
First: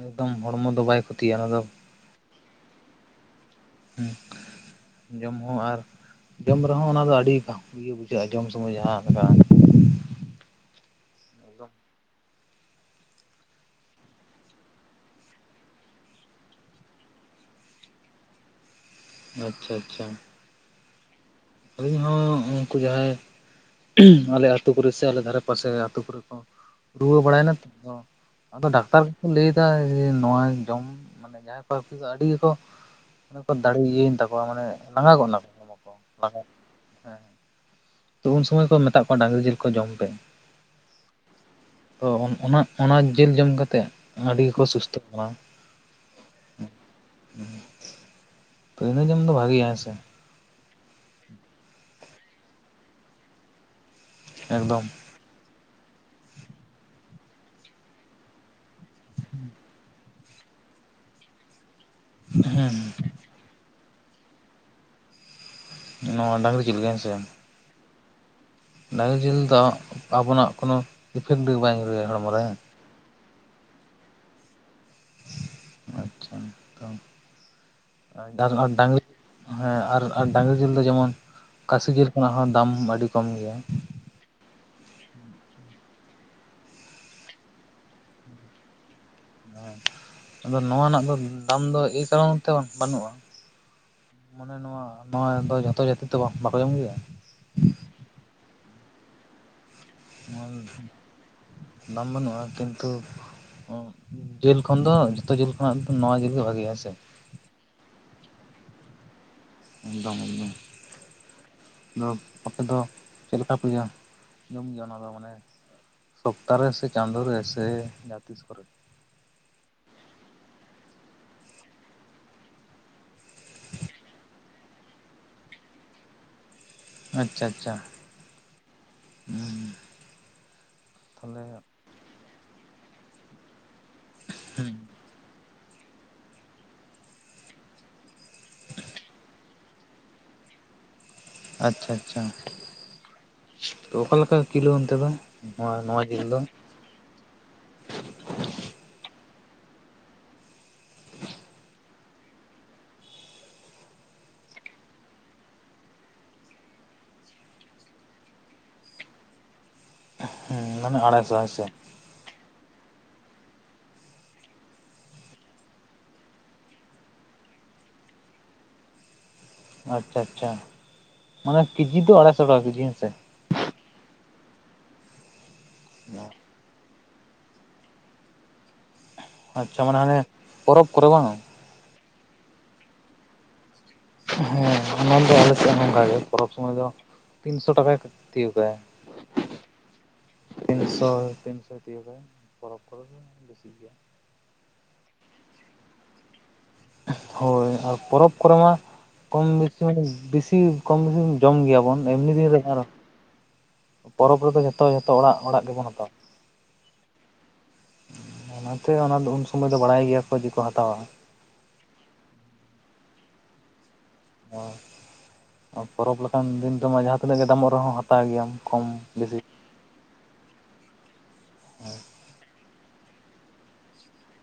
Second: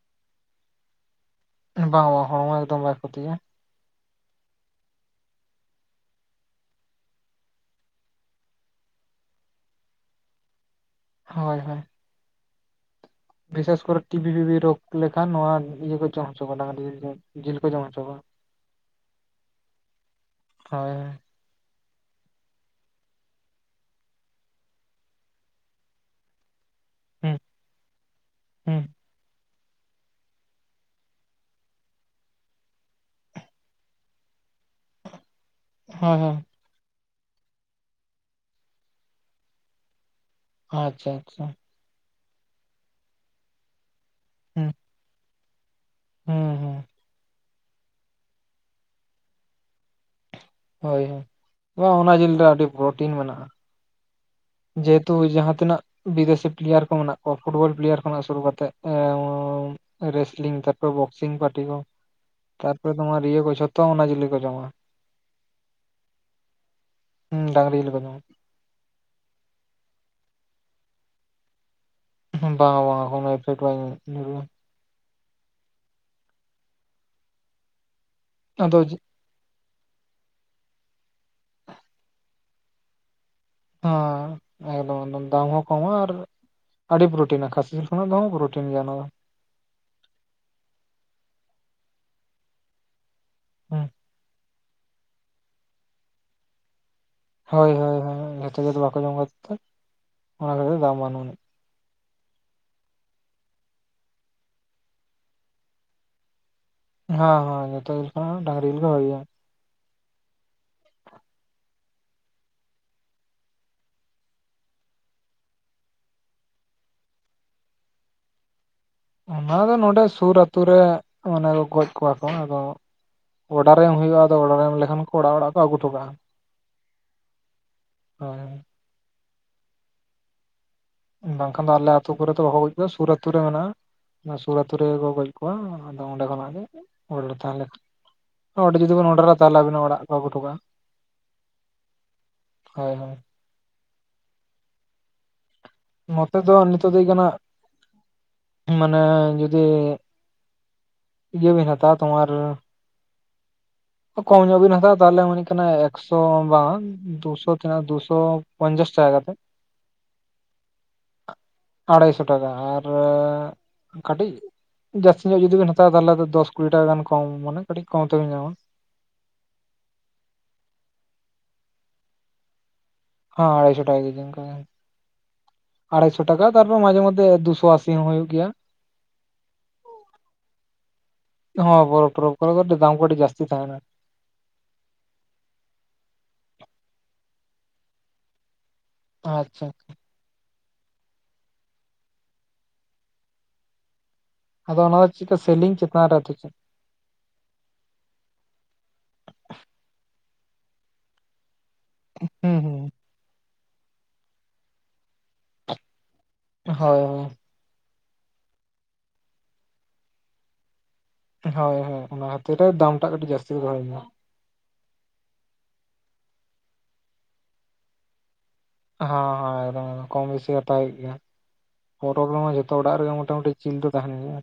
ᱮᱠᱫᱚᱢ ᱦᱚᱲᱢᱚ ᱫᱚ ᱵᱟᱭ ᱠᱷᱚᱛᱤ ᱜᱤᱭᱟ ᱚᱱᱟ ᱫᱚ ᱵᱟᱝ ᱦᱚᱲᱢᱚ ᱮᱠᱫᱚᱢ ᱵᱟᱭ ᱠᱷᱚᱛᱤᱜᱤᱭᱟ ᱦᱩᱸ ᱡᱚᱢ ᱦᱚᱸ ᱟᱨ ᱡᱚᱢ ᱨᱮᱦᱚᱸ ᱚᱱᱟᱫᱚ ᱟᱹᱰᱤ ᱤᱭᱟᱹ ᱵᱩᱡᱷᱟᱹᱜᱼᱟ ᱡᱚᱢ ᱥᱚᱢᱚᱭ ᱡᱟᱦᱟᱸ ᱞᱮᱠᱟ ᱦᱳᱭ ᱮᱠᱫᱚᱢ ᱦᱳᱭ ᱵᱤᱥᱮᱥ ᱠᱚᱨᱮ ᱴᱤᱵᱤ ᱵᱤᱵᱤ ᱨᱳᱜᱽ ᱞᱮᱹᱠᱷᱟᱱ ᱱᱚᱣᱟ ᱤᱭᱟᱹ ᱠᱚ ᱡᱚᱢ ᱦᱚᱪᱚ ᱠᱚᱣᱟ ᱰᱟᱹᱝᱨᱤ ᱡᱤᱞ ᱡᱤᱞ ᱠᱚ ᱡᱚᱢ ᱦᱚᱪᱚ ᱠᱚᱣᱟ ᱟᱪᱪᱷᱟ ᱟᱪᱪᱷᱟ ᱦᱚᱭ ᱟᱹᱞᱤᱧ ᱦᱚᱸ ᱩᱱᱠᱩ ᱡᱟᱦᱟᱸᱭ ᱟᱞᱮ ᱟᱹᱛᱩ ᱠᱚᱨᱮ ᱥᱮ ᱟᱞᱮ ᱫᱷᱟᱨᱮ ᱯᱟᱥᱮ ᱟᱹᱛᱩ ᱠᱚᱨᱮ ᱠᱚ ᱨᱩᱣᱟᱹ ᱦᱩᱸ ᱵᱟᱲᱟᱭᱱᱟ ᱛᱚ ᱟᱫᱚ ᱦᱩᱸ ᱰᱟᱠᱛᱟᱨ ᱠᱚᱠᱚ ᱞᱟᱹᱭ ᱪᱮᱫᱟᱜ ᱡᱮ ᱱᱚᱣᱟ ᱡᱚᱢ ᱢᱟᱹᱱᱮ ᱡᱟᱦᱟᱸᱭ ᱠᱚ ᱫᱚ ᱟᱹᱰᱤ ᱜᱮ ᱠᱚ ᱚᱱᱟ ᱠᱚ ᱫᱟᱲᱮ ᱤᱭᱟᱹᱭᱮᱱ ᱛᱟᱠᱚᱣᱟ ᱢᱟᱱᱮ ᱞᱟᱸᱜᱟ ᱜᱚᱫ ᱱᱟᱠᱚ ᱦᱚᱲᱢᱚ ᱠᱚ ᱦᱳᱭ ᱞᱟᱸᱜᱟ ᱦᱳᱭ ᱦᱮᱸ ᱛᱚ ᱩᱱ ᱥᱚᱢᱚᱭ ᱠᱚ ᱢᱮᱛᱟᱜ ᱠᱚᱣᱟ ᱰᱟᱹᱝᱨᱤ ᱡᱤᱞ ᱠᱚ ᱡᱚᱢ ᱯᱮ ᱟᱪᱪᱷᱟ ᱟᱪᱪᱷᱟ ᱛᱚ ᱚᱱᱟ ᱚᱱᱟ ᱡᱤᱞ ᱡᱚᱢ ᱠᱟᱛᱮᱫ ᱟᱹᱰᱤ ᱜᱮᱠᱚ ᱦᱩᱸ ᱥᱩᱥᱛᱷ ᱠᱟᱱᱟ ᱦᱩᱸ ᱦᱩᱸ ᱯᱳᱭᱞᱚ ᱡᱚᱢ ᱫᱚ ᱵᱷᱟᱜᱮᱭᱟ ᱦᱮᱸ ᱥᱮ ᱾ ᱦᱳᱭ ᱦᱳᱭ, ᱵᱟᱝ ᱚᱱᱟ ᱡᱤᱞ ᱨᱮ ᱟᱹᱰᱤ ᱯᱨᱚᱴᱤᱱ ᱢᱮᱱᱟᱜᱼᱟ ᱾ ᱮᱠᱫᱚᱢ ᱡᱮᱦᱮᱛᱩ ᱡᱟᱦᱟᱸ ᱛᱱᱟᱹᱜ ᱵᱤᱫᱮᱥᱤ ᱯᱞᱮᱭᱟᱨ ᱠᱚ ᱢᱮᱱᱟᱼᱜ ᱠᱚᱣᱟᱹ ᱯᱷᱩᱴᱵᱚᱞ ᱯᱞᱮᱭᱟᱨ ᱠᱷᱚᱱᱟᱜ ᱥᱩᱨᱩ ᱠᱟᱹᱛᱮᱫ ᱮᱸᱻ ᱨᱮᱥᱞᱤᱝ ᱛᱟᱨᱯᱚᱨᱮ ᱵᱚᱠᱥᱤᱝ ᱯᱟᱴᱤ ᱠᱚ ᱦᱩᱸ ᱛᱟᱨᱯᱚᱨᱮ ᱢᱟᱨ ᱤᱭᱟᱹ ᱠᱚ ᱡᱷᱚᱛᱚ ᱚᱱᱟ ᱡᱤᱞᱤ ᱠᱚ ᱡᱚᱢᱟ ᱾ ᱱᱚᱣᱟ ᱰᱟᱹᱝᱨᱤ ᱡᱤᱞ ᱜᱮ ᱦᱮᱸ ᱥᱮ ᱾ ᱦᱩᱸ ᱰᱟᱹᱝᱨᱤ ᱡᱤᱞ ᱠᱚ ᱡᱚᱢᱟ ᱾ ᱰᱝᱨᱤ ᱡᱤᱞ ᱫᱚ ᱟᱵᱚᱣᱟᱼᱜ ᱠᱳᱱᱳ ᱤᱯᱷᱮᱠᱴ ᱵᱟᱭ ᱧᱩᱨᱟᱹᱣᱟ ᱦᱚᱲ ᱵᱟᱝᱟ ᱵᱟᱝᱟ ᱠᱚᱱᱳ ᱮᱯᱷᱮᱠᱴ ᱵᱟᱭ ᱧᱩᱨᱩᱭᱼᱟ ᱾ ᱟᱪᱷᱟ, ᱛᱚ ᱰᱟ ᱟᱫᱚ ᱰᱟᱝᱨᱤ ᱦᱮᱸ ᱟᱨ ᱟᱨ ᱰᱟᱝᱨᱤ ᱡᱤᱞ ᱫᱚ ᱡᱮᱹᱢᱚᱱ ᱠᱟᱥᱤ ᱡᱤᱞ ᱠᱷᱚᱱᱟᱜ ᱦᱚᱸ ᱫᱟᱢ ᱟᱹᱰᱤ ᱠᱚᱢ ᱜᱮᱭᱟ ᱾ ᱦᱮᱸ ᱮᱠᱫᱚᱢ ᱮᱠᱫᱚᱢ ᱫᱟᱢ ᱦᱚᱸ ᱠᱚᱢ ᱟᱨ ᱟᱹᱰᱤ ᱯᱨᱳᱚᱴᱤᱱᱟ ᱠᱷᱟᱹᱥᱤ ᱡᱤᱞ ᱠᱷᱚᱱᱟᱜ ᱫᱚ ᱦᱟᱸᱜ ᱯᱨᱳᱚᱴᱤᱱ ᱜᱮᱭᱟ ᱚᱱᱟ ᱫᱚ ᱾ [unintelligible] ᱟᱫᱚ ᱱᱚᱣᱟ ᱨᱮᱱᱟᱜ ᱫᱚ ᱫᱟᱢ ᱫᱚ ᱮᱭ ᱠᱟᱨᱚᱱ ᱛᱮ ᱵᱟᱹᱱᱩᱜᱼᱟ ᱾ ᱦᱩᱸ ᱾ ᱢᱟᱹᱱᱮ ᱱᱚᱣᱟ ᱱᱚᱣᱟ ᱫᱚ ᱡᱷᱚᱛᱚ ᱡᱟᱹᱛᱤ ᱛᱚ ᱵᱟᱠᱚ ᱡᱚᱢ ᱜᱮᱭᱟ ᱾ ᱦᱳᱭ ᱦᱳᱭ ᱦᱳᱭ ᱡᱚᱛᱚ ᱡᱟᱹᱛ ᱵᱟᱹᱠᱚ ᱡᱚᱢ ᱠᱷᱟᱛᱤᱨ ᱛᱮ ᱾ [unintelligible] ᱫᱟᱢ ᱵᱟᱹᱱᱩᱜᱼᱟ ᱠᱤᱱᱸᱛᱩ ᱚ ᱡᱤᱞ ᱠᱷᱚᱱ ᱫᱚ ᱡᱚᱛᱚ ᱡᱤᱞ ᱠᱷᱚᱱᱟᱼᱜ ᱫᱚ ᱱᱚᱣᱟ ᱡᱤᱞ ᱜᱮ ᱵᱷᱟᱜᱤᱭᱟ ᱦᱮ ᱥᱮ ᱾ ᱦᱚᱸ ᱦᱚᱸ ᱡᱚᱛᱚ ᱡᱤᱞ ᱠᱚᱷᱚᱱᱟᱜ ᱰᱟᱝᱨᱤ ᱡᱤᱞ ᱜᱮ ᱵᱟᱹᱜᱤᱭᱟ ᱾ ᱮᱠᱫᱚᱢ ᱮᱠᱫᱚᱢ ᱾ ᱟᱫᱚ ᱟᱯᱮ ᱫᱚ ᱪᱮᱫ ᱞᱮᱠᱟᱹ ᱯᱮ [unintelligible] ᱡᱚᱢ ᱜᱮᱭᱟ ᱚᱱᱟ ᱫᱚ ᱢᱟᱹᱱᱮ ᱥᱚᱯᱛᱟᱨ ᱨᱮ ᱥᱮ ᱪᱟᱸᱫᱳ ᱨᱮ ᱥᱮ ᱡᱟᱦᱟᱸ ᱛᱤᱥ ᱠᱚᱨᱮ? ᱚᱱᱟ ᱫᱚ ᱱᱚᱰᱮ ᱥᱩᱨ ᱟᱛᱳ ᱨᱮ ᱢᱟᱹᱱᱮ ᱜᱚᱡ ᱠᱚᱣᱟ ᱠᱚ ᱟᱫᱚ ᱚᱰᱟᱨ ᱮᱢ ᱦᱩᱭᱩᱜᱼᱟ ᱟᱫᱚ ᱚᱰᱟᱨ ᱮᱢ ᱞᱮᱹᱠᱷᱟᱱ ᱠᱚ ᱚᱲᱟᱜ ᱚᱲᱟᱜ ᱠᱚ ᱟᱹᱜᱩᱚᱴᱚ ᱠᱟᱜᱼᱟ ᱾ ᱟᱪᱪᱷᱟ ᱟᱪᱪᱷᱟ ᱾ ᱦᱚᱭ ᱾ ᱛᱟᱦᱚᱞᱮ ᱵᱟᱝᱠᱷᱟᱱ ᱫᱚ ᱟᱞᱮ ᱟᱹᱛᱩ ᱠᱚᱨᱮ ᱫᱚ ᱵᱟᱠᱚ ᱜᱚᱡ ᱠᱚᱣᱟ ᱥᱩᱨ ᱟᱹᱛᱩ ᱨᱮ ᱢᱮᱱᱟᱜᱼᱟ, ᱥᱩᱨ ᱟᱹᱛᱩ ᱨᱮᱜᱮ ᱠᱚ ᱜᱚᱡ ᱟᱫᱚ ᱚᱸᱰᱮ ᱠᱷᱚᱱᱟᱜ ᱜᱮ ᱚᱰᱟᱨ ᱛᱟᱦᱮ ᱚᱸᱰᱮ ᱡᱩᱫᱤ ᱵᱤᱱ ᱚᱰᱟᱨᱟ ᱛᱟᱦᱞᱮ ᱟᱹᱵᱤᱱᱟᱜ ᱚᱲᱟᱜ ᱠᱚ ᱟᱜᱩ ᱦᱚᱴᱚ ᱠᱟᱜᱼᱟ ᱾ ᱟᱪᱪᱷᱟ ᱟᱪᱪᱷᱟ ᱦᱳᱭ ᱦᱳᱭ ᱾ ᱛᱚ ᱚᱠᱟᱞᱮᱠᱟ ᱠᱤᱞᱳ ᱚᱱᱛᱮ ᱫᱚ? ᱱᱚᱛᱮ ᱫᱚ ᱱᱤᱛᱚᱜ ᱫᱚ ᱦᱩᱭᱩᱜ ᱠᱟᱱᱟ, ᱢᱟᱱᱮ ᱡᱩᱫᱤ ᱤᱭᱟᱹ ᱵᱤᱱ ᱦᱟᱛᱟᱣᱟ ᱛᱳᱢᱟᱨ ᱠᱚᱢ ᱧᱚᱜ ᱵᱤᱱ ᱦᱟᱛᱟᱣᱟ ᱛᱟᱦᱚᱞᱮ ᱢᱚᱱᱮ ᱠᱟᱱᱟ ᱮᱠᱥᱚ ᱵᱟᱝ ᱫᱩᱥᱚ ᱛᱤᱱᱟᱹᱜ ᱫᱩᱥᱚ ᱯᱚᱧᱪᱟᱥ ᱴᱟᱠᱟ ᱠᱟᱛᱮᱫ ᱾ ᱦᱮᱸ ᱢᱟᱱᱮ ᱟᱲᱟᱭᱥᱚ ᱦᱚᱭ ᱥᱮ ᱾ ᱟᱲᱟᱭᱥᱚ ᱴᱟᱠᱟ ᱟᱨᱻ ᱠᱟᱹᱴᱤᱡ ᱡᱟᱹᱥᱛᱤ ᱧᱚᱜ ᱡᱩᱫᱤ ᱵᱮᱱ ᱦᱟᱛᱟᱣᱟ ᱛᱟᱦᱚᱞᱮ ᱫᱚ ᱫᱚᱥ ᱠᱩᱲᱤ ᱴᱟᱠᱟ ᱜᱟᱱ ᱠᱚᱢᱟ ᱢᱟᱱᱮ ᱠᱟᱹᱴᱤᱡ ᱠᱚᱢ ᱛᱮᱵᱮᱱ ᱧᱟᱢᱟ ᱾ ᱟᱪᱪᱷᱟ ᱟᱪᱪᱷᱟ, ᱢᱟᱱᱮ ᱠᱮᱡᱤ ᱫᱚ ᱟᱲᱟᱭᱥᱚ ᱴᱟᱠᱟ ᱠᱮᱡᱤ ᱦᱮᱸᱥᱮ ᱾ ᱦᱮ ᱟᱲᱟᱭᱥᱚ ᱴᱟᱠᱟ ᱠᱤᱡᱤ ᱚᱱᱠᱟ ᱜᱮ, ᱟᱲᱟᱭᱥᱚ ᱴᱟᱠᱟ ᱛᱟᱨᱯᱚᱨ ᱢᱟᱡᱷᱮ ᱢᱟᱫᱷᱮ ᱫᱩᱥᱚ ᱟᱥᱤ ᱥᱤ ᱦᱚᱸ ᱦᱩᱭᱩᱜ ᱜᱮᱭᱟ ᱾ ᱟᱪᱪᱷᱟ ᱢᱟᱱᱮ ᱦᱟᱱᱮ ᱯᱚᱨᱚᱵᱽ ᱠᱚᱨᱮ ᱵᱟᱝᱟ? ᱦᱚ ᱯᱚᱨᱚᱵᱽ ᱛᱚᱨᱚᱵ ᱠᱚᱨᱮ ᱠᱟᱹᱴᱤᱡ ᱫᱟᱢ ᱠᱚ ᱟᱹᱰᱤ ᱡᱟᱹᱥᱛᱤ ᱛᱟᱦᱮᱱᱟ ᱾ ᱦᱮᱸ ᱚᱱᱟ ᱫᱚ ᱟᱞᱮ ᱥᱮᱫ ᱚᱝᱠᱟᱜᱮ ᱾ᱯᱚᱨᱚᱵᱽ ᱥᱚᱢᱚᱭ ᱫᱚ ᱛᱤᱱᱥᱚ ᱴᱟᱠᱟᱭ ᱛᱤᱭᱚᱜᱟᱭ ᱾ ᱟᱪᱪᱷᱟ ᱾ ᱛᱤᱱᱥᱚ ᱛᱤᱱᱥᱚ ᱛᱤᱭᱳᱜᱟ ᱯᱚᱨᱚᱵᱽ ᱠᱚᱨᱮ ᱫᱚ ᱵᱮᱥᱤᱜ ᱜᱮᱭᱟ ᱾ ᱟᱫᱚ ᱚᱱᱟ ᱫᱚ ᱪᱤᱠᱟ ᱥᱮᱞᱤᱝ ᱪᱮᱛᱟᱱ ᱨᱮ ᱟᱫᱚ ᱪᱮᱜ ᱾ ᱦᱳᱭ, ᱟᱨ ᱯᱚᱨᱚᱵᱽ ᱠᱚᱨᱮ ᱢᱟ ᱠᱚᱢ ᱵᱮᱥᱤ ᱢᱟᱱᱮ ᱵᱤᱥᱤ ᱠᱚᱢ ᱵᱮᱥᱤ ᱡᱚᱢ ᱜᱮᱭᱟᱵᱚᱱ ᱾ ᱮᱢᱱᱤ ᱫᱤᱱ ᱦᱩᱸ ᱨᱮ ᱦᱩᱸ ᱟᱨ ᱯᱚᱨᱚᱵᱽ ᱨᱮᱫᱚ ᱡᱚᱛᱚ ᱡᱚᱛᱚ ᱚᱲᱟᱜ ᱚᱲᱟᱜ ᱜᱮᱵᱚᱱ ᱦᱟᱛᱟᱣᱟ ᱦᱳᱭ ᱚᱱᱟᱛᱮ ᱚᱱᱟ ᱫᱚ ᱩᱱ ᱥᱩᱢᱚᱭ ᱫᱚ ᱵᱟᱲᱟᱭ ᱜᱮᱭᱟ ᱠᱚ ᱡᱮᱠᱚ ᱦᱟᱛᱟᱣᱟ ᱦᱳᱭ ᱦᱳᱭ ᱚᱱᱟ ᱠᱷᱟᱹᱛᱤᱨ ᱨᱮ ᱫᱟᱢᱴᱟᱜ ᱠᱟᱹᱴᱤᱡ ᱡᱟᱹᱥᱛᱤ ᱫᱚᱦᱚᱭ ᱜᱮᱭᱟ ᱯᱚᱨᱚᱵᱽ ᱞᱮᱠᱟᱱ ᱫᱤᱱ ᱨᱮᱢᱟ ᱡᱟᱦᱟᱸ ᱛᱤᱱᱟᱹᱜ ᱜᱮ ᱫᱟᱢᱚᱜ ᱨᱮᱦᱚᱸ ᱦᱟᱛᱟᱣ ᱜᱮᱭᱟᱢ ᱠᱚᱢ ᱦᱟᱸ ᱵᱮᱥᱤ ᱦᱟᱸ ᱮᱠᱫᱚᱢ ᱠᱚᱢ ᱵᱮᱥᱤ ᱦᱟᱛᱟᱣ ᱦᱚᱭᱚᱜ ᱜᱮᱭᱟ ᱚᱲᱟᱜ ᱨᱮᱜᱮ ᱢᱚᱴᱟ ᱢᱩᱴᱤ ᱡᱤᱞ ᱫᱚ ᱛᱟᱦᱮᱱ ᱜᱮᱭᱟ